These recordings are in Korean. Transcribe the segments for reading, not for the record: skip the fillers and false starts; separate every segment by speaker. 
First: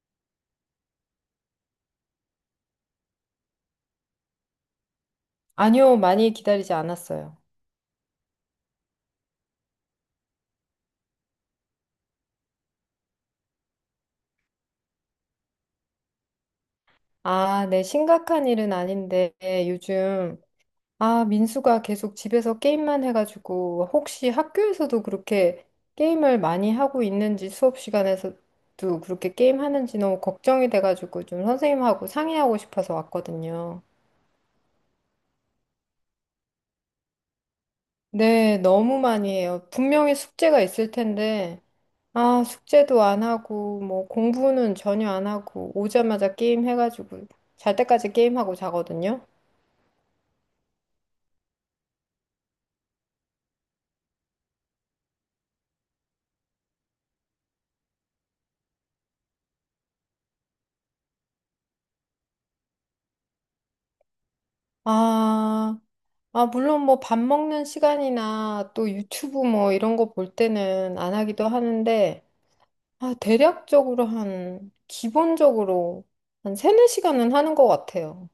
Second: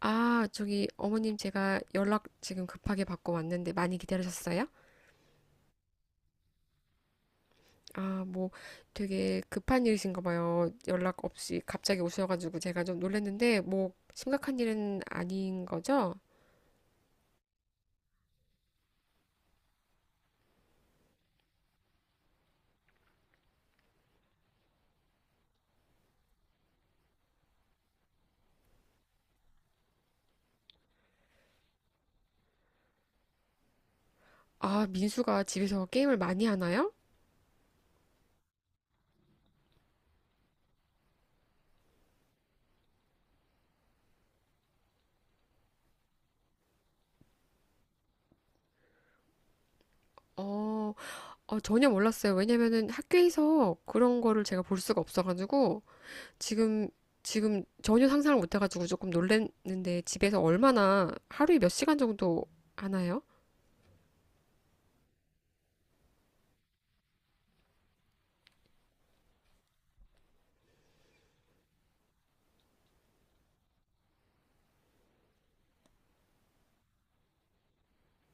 Speaker 1: 아, 저기 어머님, 제가 연락 지금 급하게 받고 왔는데 많이 기다리셨어요?
Speaker 2: 아니요, 많이 기다리지 않았어요.
Speaker 1: 아, 뭐 되게 급한 일이신가 봐요. 연락 없이 갑자기 오셔가지고 제가 좀 놀랐는데 뭐 심각한 일은 아닌 거죠?
Speaker 2: 아, 네, 심각한 일은 아닌데, 요즘, 아, 민수가 계속 집에서 게임만 해가지고, 혹시 학교에서도 그렇게 게임을 많이 하고 있는지, 수업 시간에서도 그렇게 게임하는지 너무 걱정이 돼가지고, 좀 선생님하고 상의하고 싶어서 왔거든요.
Speaker 1: 아, 민수가 집에서 게임을 많이 하나요?
Speaker 2: 네, 너무 많이 해요. 분명히 숙제가 있을 텐데, 아, 숙제도 안 하고, 뭐, 공부는 전혀 안 하고, 오자마자 게임 해가지고, 잘 때까지 게임하고 자거든요.
Speaker 1: 어, 전혀 몰랐어요. 왜냐면은 학교에서 그런 거를 제가 볼 수가 없어가지고 지금 지금 전혀 상상을 못해가지고 조금 놀랐는데 집에서 얼마나 하루에 몇 시간 정도 하나요?
Speaker 2: 아, 아, 물론 뭐 밥 먹는 시간이나 또 유튜브 뭐 이런 거 볼 때는 안 하기도 하는데, 아, 대략적으로 한, 기본적으로 한 세네 시간은 하는 것 같아요.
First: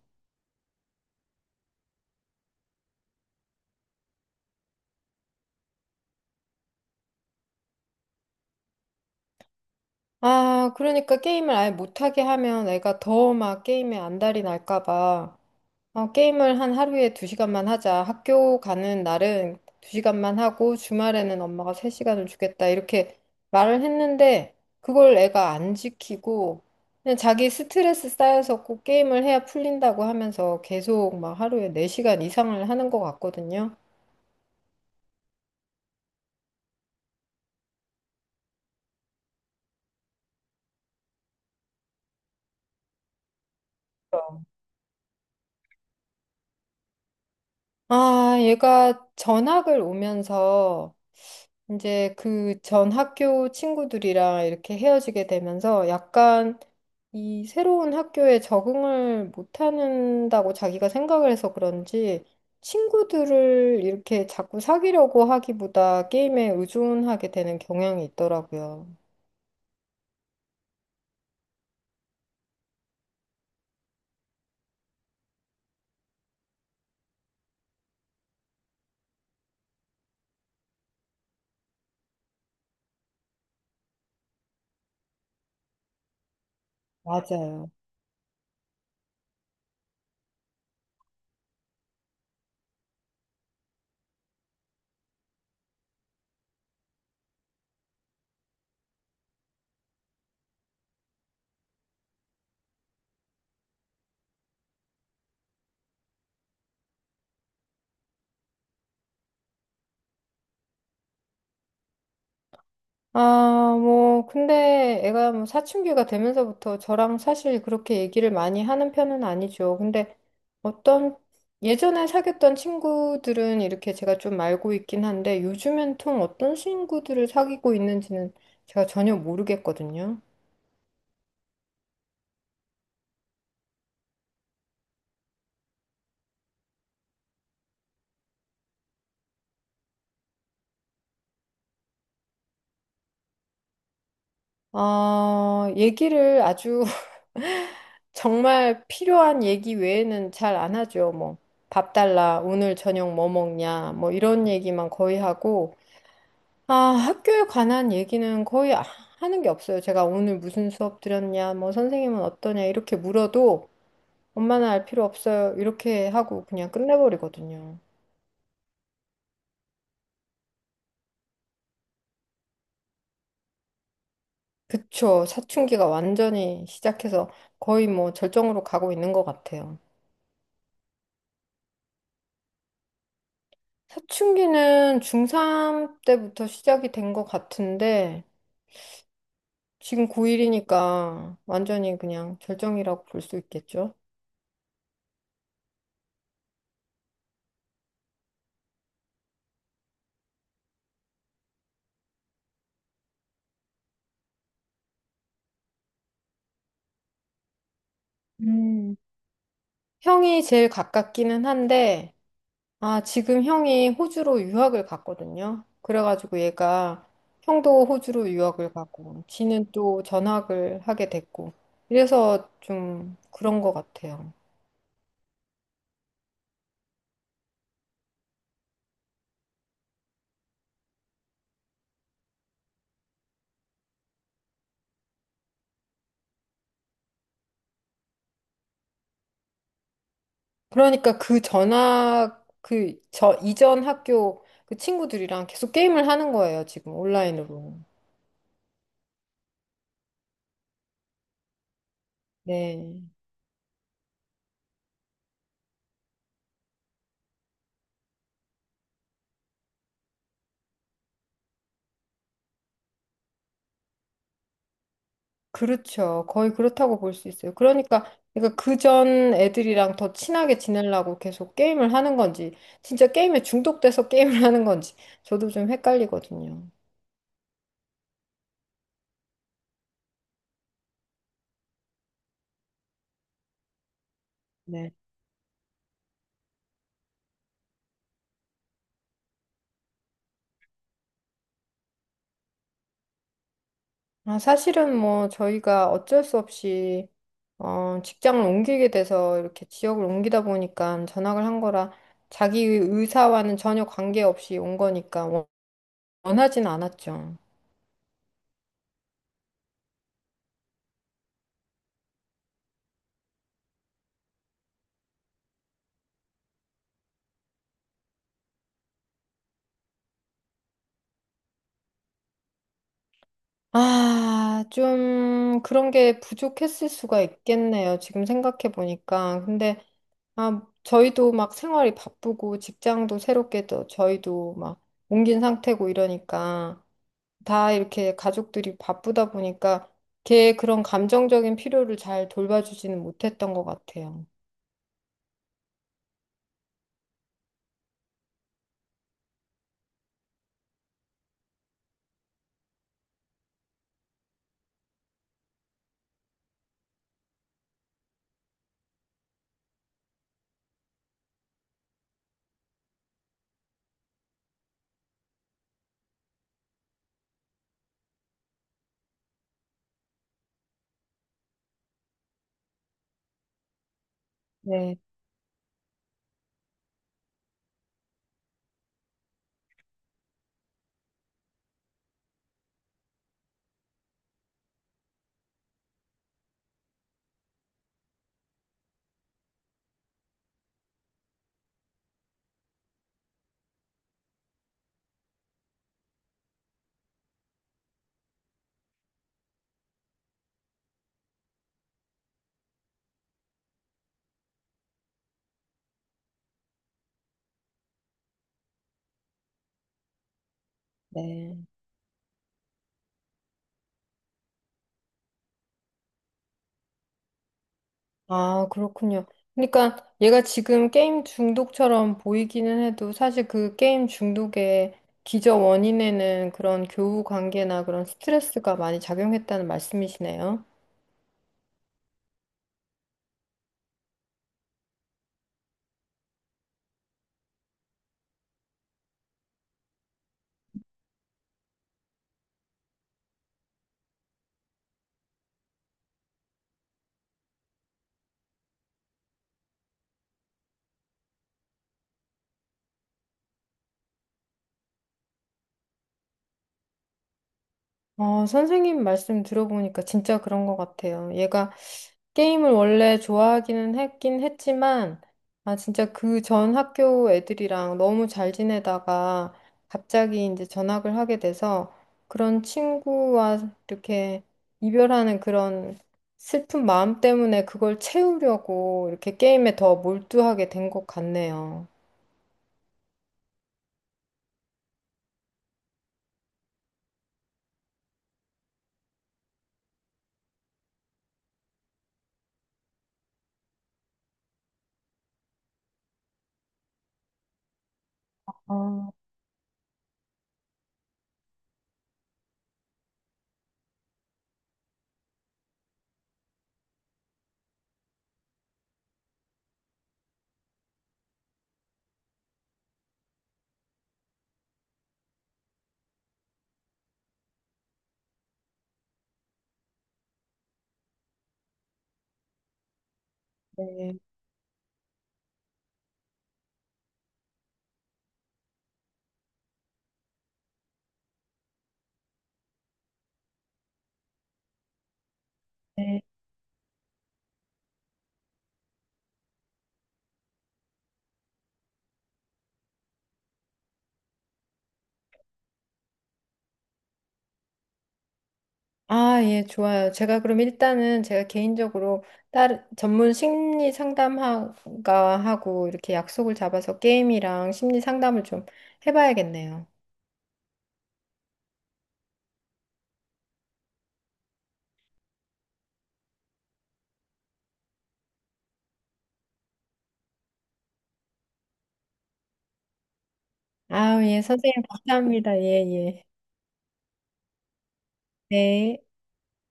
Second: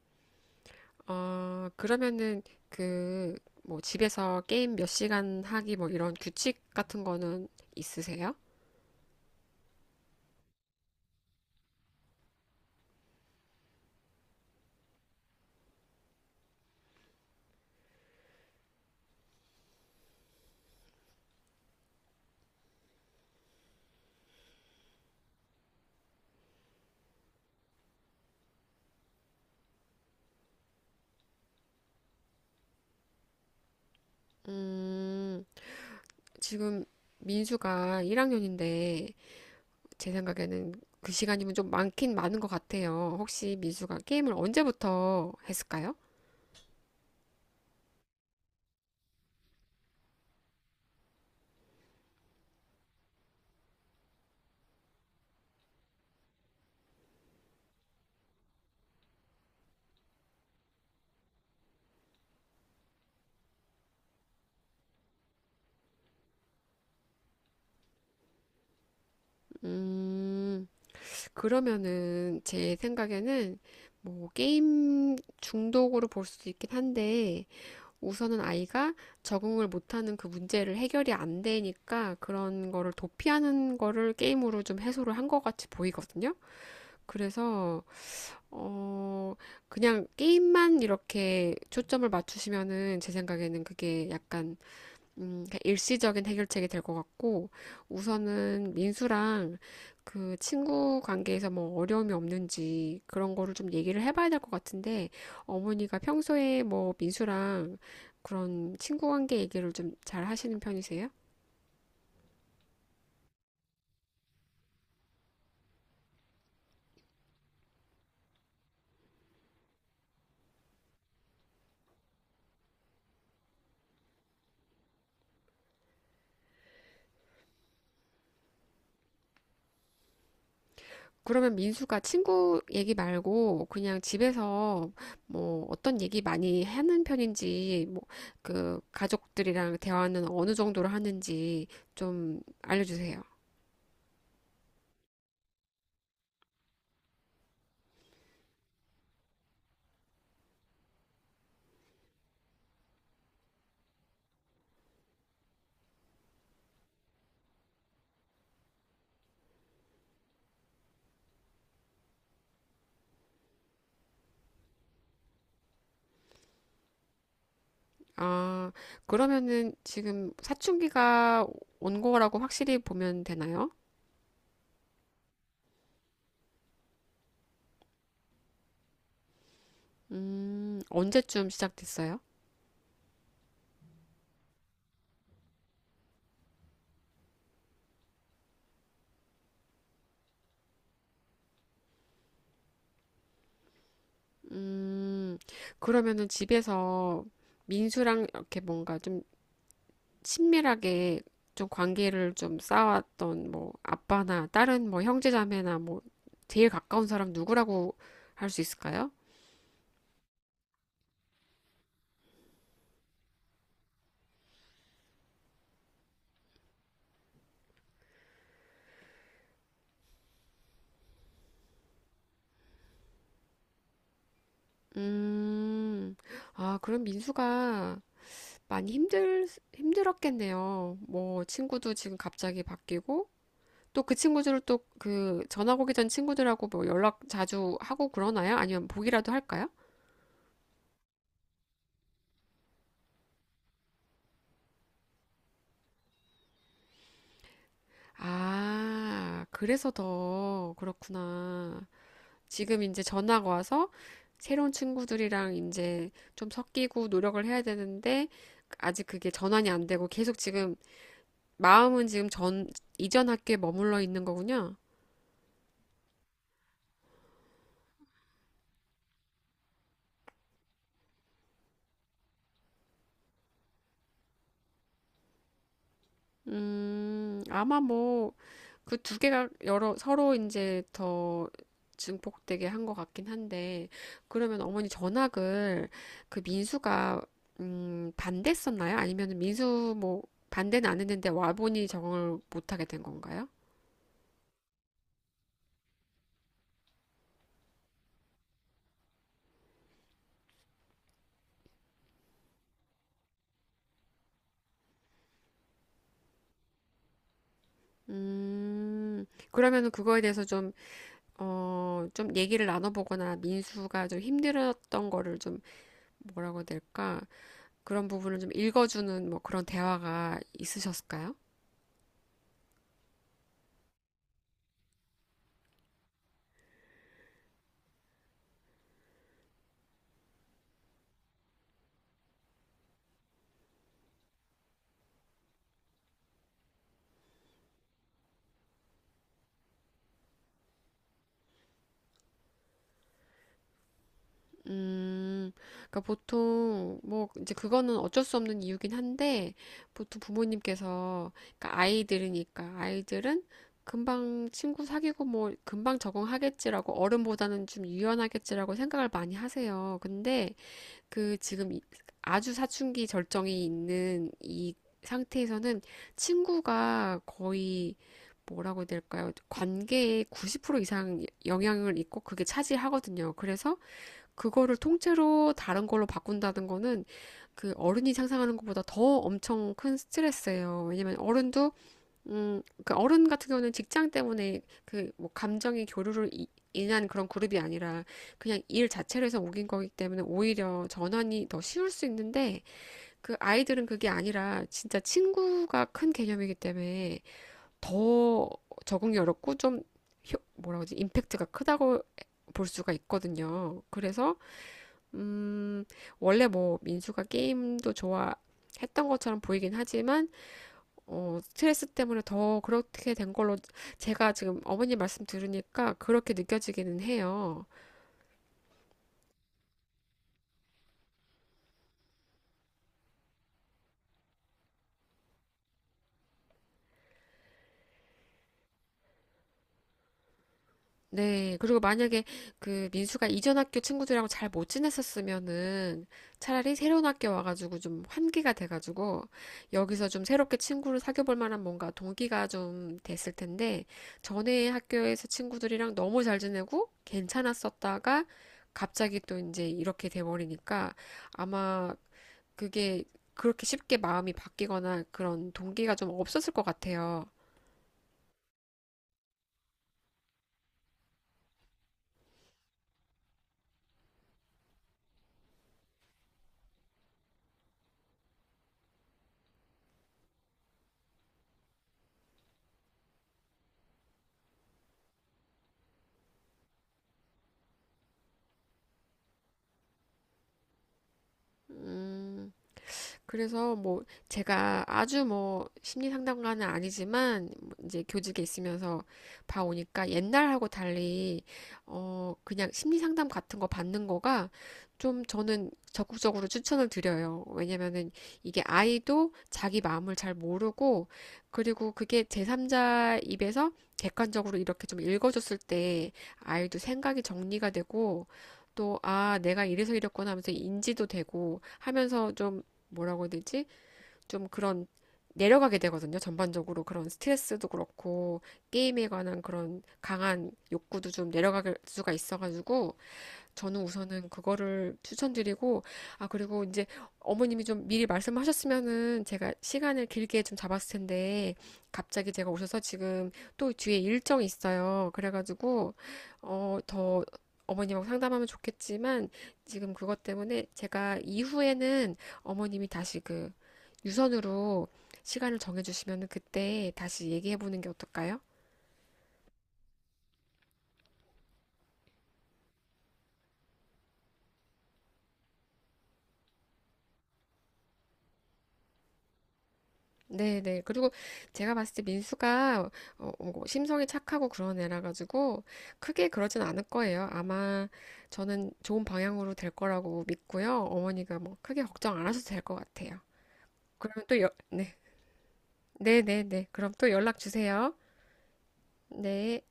Speaker 1: 어, 그러면은 그 뭐 집에서 게임 몇 시간 하기 뭐 이런 규칙 같은 거는 있으세요?
Speaker 2: 아, 그러니까 게임을 아예 못하게 하면 애가 더 막 게임에 안달이 날까 봐 어 게임을 한 하루에 두시간만 하자. 학교 가는 날은 두시간만 하고 주말에는 엄마가 세시간을 주겠다. 이렇게 말을 했는데 그걸 애가 안 지키고 그냥 자기 스트레스 쌓여서 꼭 게임을 해야 풀린다고 하면서 계속 막 하루에 네시간 이상을 하는 것 같거든요.
Speaker 1: 음, 지금 민수가 1학년인데 제 생각에는 그 시간이면 좀 많긴 많은 것 같아요. 혹시 민수가 게임을 언제부터 했을까요?
Speaker 2: 아, 얘가 전학을 오면서 이제 그 전 학교 친구들이랑 이렇게 헤어지게 되면서 약간 이 새로운 학교에 적응을 못한다고 자기가 생각을 해서 그런지 친구들을 이렇게 자꾸 사귀려고 하기보다 게임에 의존하게 되는 경향이 있더라고요.
Speaker 1: 음, 그러면은 제 생각에는 뭐 게임 중독으로 볼 수도 있긴 한데 우선은 아이가 적응을 못하는 그 문제를 해결이 안 되니까 그런 거를 도피하는 거를 게임으로 좀 해소를 한 것 같이 보이거든요.
Speaker 2: 맞아요.
Speaker 1: 그래서, 어, 그냥 게임만 이렇게 초점을 맞추시면은 제 생각에는 그게 약간 그러니까 일시적인 해결책이 될 것 같고, 우선은 민수랑 그 친구 관계에서 뭐 어려움이 없는지 그런 거를 좀 얘기를 해봐야 될 것 같은데, 어머니가 평소에 뭐 민수랑 그런 친구 관계 얘기를 좀 잘 하시는 편이세요?
Speaker 2: 아, 뭐, 근데 애가 뭐 사춘기가 되면서부터 저랑 사실 그렇게 얘기를 많이 하는 편은 아니죠. 근데 어떤 예전에 사귀었던 친구들은 이렇게 제가 좀 알고 있긴 한데 요즘엔 통 어떤 친구들을 사귀고 있는지는 제가 전혀 모르겠거든요.
Speaker 1: 그러면 민수가 친구 얘기 말고 그냥 집에서 뭐 어떤 얘기 많이 하는 편인지, 뭐 그 가족들이랑 대화는 어느 정도로 하는지 좀 알려주세요.
Speaker 2: 아, 얘기를 아주 정말 필요한 얘기 외에는 잘 안 하죠. 뭐, 밥 달라, 오늘 저녁 뭐 먹냐, 뭐 이런 얘기만 거의 하고 아, 학교에 관한 얘기는 하는 게 없어요. 제가 오늘 무슨 수업 들었냐, 뭐 선생님은 어떠냐 이렇게 물어도 엄마는 알 필요 없어요. 이렇게 하고 그냥 끝내버리거든요.
Speaker 1: 아, 그러면은 지금 사춘기가 온 거라고 확실히 보면 되나요?
Speaker 2: 그쵸. 사춘기가 완전히 시작해서 거의 뭐 절정으로 가고 있는 것 같아요.
Speaker 1: 언제쯤 시작됐어요?
Speaker 2: 사춘기는 중3 때부터 시작이 된 것 같은데 지금 고1이니까 완전히 그냥 절정이라고 볼 수 있겠죠.
Speaker 1: 음, 그러면은 집에서 민수랑 이렇게 뭔가 좀 친밀하게 좀 관계를 좀 쌓았던 뭐 아빠나 다른 뭐 형제자매나 뭐 제일 가까운 사람 누구라고 할 수
Speaker 2: 음.
Speaker 1: 있을까요?
Speaker 2: 형이 제일 가깝기는 한데 아, 지금 형이 호주로 유학을 갔거든요. 그래가지고 얘가 형도 호주로 유학을 가고, 지는 또 전학을 하게 됐고, 이래서 좀 그런 것 같아요.
Speaker 1: 음, 아, 그럼 민수가 많이 힘들, 힘들었겠네요. 뭐, 친구도 지금 갑자기 바뀌고, 또 그 친구들을 또 그 전학 오기 전 친구들하고 뭐 연락 자주 하고 그러나요? 아니면 보기라도 할까요?
Speaker 2: 그러니까 그 전학, 그, 저 이전 학교 그 친구들이랑 계속 게임을 하는 거예요, 지금 온라인으로.
Speaker 1: 아, 그래서 더 그렇구나. 지금
Speaker 2: 네.
Speaker 1: 이제 전학 와서 새로운 친구들이랑 이제 좀 섞이고 노력을 해야 되는데, 아직 그게 전환이 안 되고 계속 지금 마음은 지금 전, 이전 학교에 머물러 있는 거군요.
Speaker 2: 그렇죠. 거의 그렇다고 볼 수 있어요. 그러니까, 그전 애들이랑 더 친하게 지내려고 계속 게임을 하는 건지, 진짜 게임에 중독돼서 게임을 하는 건지, 저도 좀 헷갈리거든요.
Speaker 1: 아마 뭐, 그 두 개가 서로 이제 더 증폭되게 한 것 같긴 한데, 그러면 어머니
Speaker 2: 네.
Speaker 1: 전학을 그 민수가, 반대했었나요? 아니면 민수 뭐, 반대는 안 했는데 와보니 적응을 못하게 된 건가요?
Speaker 2: 아, 사실은 뭐 저희가 어쩔 수 없이 어, 직장을 옮기게 돼서 이렇게 지역을 옮기다 보니까 전학을 한 거라 자기 의사와는 전혀 관계없이 온 거니까 원하진 않았죠.
Speaker 1: 그러면은 그거에 대해서 좀, 어, 좀 얘기를 나눠보거나 민수가 좀 힘들었던 거를 좀, 뭐라고 해야 될까? 그런 부분을 좀 읽어주는 뭐 그런 대화가 있으셨을까요?
Speaker 2: 아, 좀 그런 게 부족했을 수가 있겠네요. 지금 생각해 보니까. 근데 아, 저희도 막 생활이 바쁘고 직장도 새롭게 또 저희도 막 옮긴 상태고 이러니까 다 이렇게 가족들이 바쁘다 보니까 걔 그런 감정적인 필요를 잘 돌봐주지는 못했던 것 같아요.
Speaker 1: 음, 그러니까 보통 뭐 이제 그거는 어쩔 수 없는 이유긴 한데 보통 부모님께서 그러니까 아이들이니까 아이들은 금방 친구 사귀고 뭐 금방 적응하겠지라고 어른보다는 좀 유연하겠지라고 생각을 많이 하세요. 근데 그 지금 이- 아주 사춘기 절정이 있는 이 상태에서는 친구가 거의 뭐라고 해야 될까요? 관계의 90% 이상 영향을 있고 그게 차지하거든요. 그래서 그거를
Speaker 2: 네,
Speaker 1: 통째로 다른 걸로 바꾼다는 거는 그 어른이 상상하는 것보다 더 엄청 큰 스트레스예요. 왜냐면 어른도 그 어른 같은 경우는 직장 때문에 그 뭐 감정의 교류를 이- 인한 그런 그룹이 아니라 그냥 일 자체를 해서 옮긴 거기 때문에 오히려 전환이 더 쉬울 수 있는데 그 아이들은 그게 아니라 진짜 친구가 큰 개념이기 때문에 더 적응이 어렵고 좀 효- 뭐라고 지 임팩트가 크다고 볼 수가 있거든요. 그래서 음, 원래 뭐 민수가 게임도 좋아했던 것처럼 보이긴 하지만, 어,
Speaker 2: 네.
Speaker 1: 스트레스 때문에 더 그렇게 된 걸로 제가 지금 어머니 말씀 들으니까 그렇게 느껴지기는 해요.
Speaker 2: 아, 그렇군요. 그러니까 얘가 지금 게임 중독처럼 보이기는 해도 사실 그 게임 중독의 기저 원인에는 그런 교우 관계나 그런 스트레스가 많이 작용했다는 말씀이시네요.
Speaker 1: 네. 그리고 만약에 그 민수가 이전 학교 친구들이랑 잘 못 지냈었으면은 차라리 새로운 학교 와가지고 좀 환기가 돼가지고 여기서 좀 새롭게 친구를 사귀어 볼 만한 뭔가 동기가 좀 됐을 텐데 전에 학교에서 친구들이랑 너무 잘 지내고 괜찮았었다가 갑자기 또 이제 이렇게 돼버리니까 아마 그게 그렇게 쉽게 마음이 바뀌거나 그런 동기가 좀 없었을 것 같아요.
Speaker 2: 어, 선생님 말씀 들어보니까 진짜 그런 것 같아요. 얘가 게임을 원래 좋아하기는 했긴 했지만, 아, 진짜 그 전 학교 애들이랑 너무 잘 지내다가 갑자기 이제 전학을 하게 돼서 그런 친구와 이렇게 이별하는 그런 슬픈 마음 때문에 그걸 채우려고 이렇게 게임에 더 몰두하게 된 것 같네요.
Speaker 1: 음. 그래서 뭐 제가 아주 뭐 심리 상담가는 아니지만 이제 교직에 있으면서 봐오니까 옛날하고 달리 어 그냥 심리 상담 같은 거 받는 거가 좀 저는 적극적으로 추천을 드려요. 왜냐면은 이게
Speaker 2: 아,
Speaker 1: 아이도 자기 마음을 잘 모르고 그리고 그게 제3자 입에서 객관적으로 이렇게 좀 읽어줬을 때 아이도 생각이 정리가 되고 또, 아, 내가 이래서 이랬구나 하면서 인지도 되고 하면서 좀 뭐라고 해야 되지? 좀 그런 내려가게 되거든요. 전반적으로 그런 스트레스도 그렇고 게임에 관한 그런 강한 욕구도 좀 내려갈 수가 있어가지고 저는
Speaker 2: 네.
Speaker 1: 우선은 그거를 추천드리고, 아, 그리고 이제 어머님이 좀 미리 말씀하셨으면은 제가 시간을 길게 좀 잡았을 텐데, 갑자기 제가 오셔서 지금 또 뒤에 일정이 있어요. 그래가지고,
Speaker 2: 네.
Speaker 1: 어, 더 어머님하고 상담하면 좋겠지만, 지금 그것 때문에 제가 이후에는 어머님이 다시 그 유선으로 시간을 정해주시면은 그때 다시 얘기해보는 게 어떨까요?
Speaker 2: 아, 예, 좋아요. 제가 그럼 일단은 제가 개인적으로 다른 전문 심리 상담가하고 이렇게 약속을 잡아서 게임이랑 심리 상담을 좀 해봐야겠네요.
Speaker 1: 네네. 그리고 제가 봤을 때 민수가 뭐 심성이 착하고 그런 애라 가지고 크게 그러진 않을 거예요. 아마 저는 좋은 방향으로 될 거라고 믿고요. 어머니가 뭐 크게 걱정 안 하셔도 될 것 같아요.
Speaker 2: 아,
Speaker 1: 그러면
Speaker 2: 예, 선생님
Speaker 1: 네.
Speaker 2: 감사합니다. 예, 예.
Speaker 1: 네네네. 그럼 또 연락 주세요.
Speaker 2: 네.
Speaker 1: 네.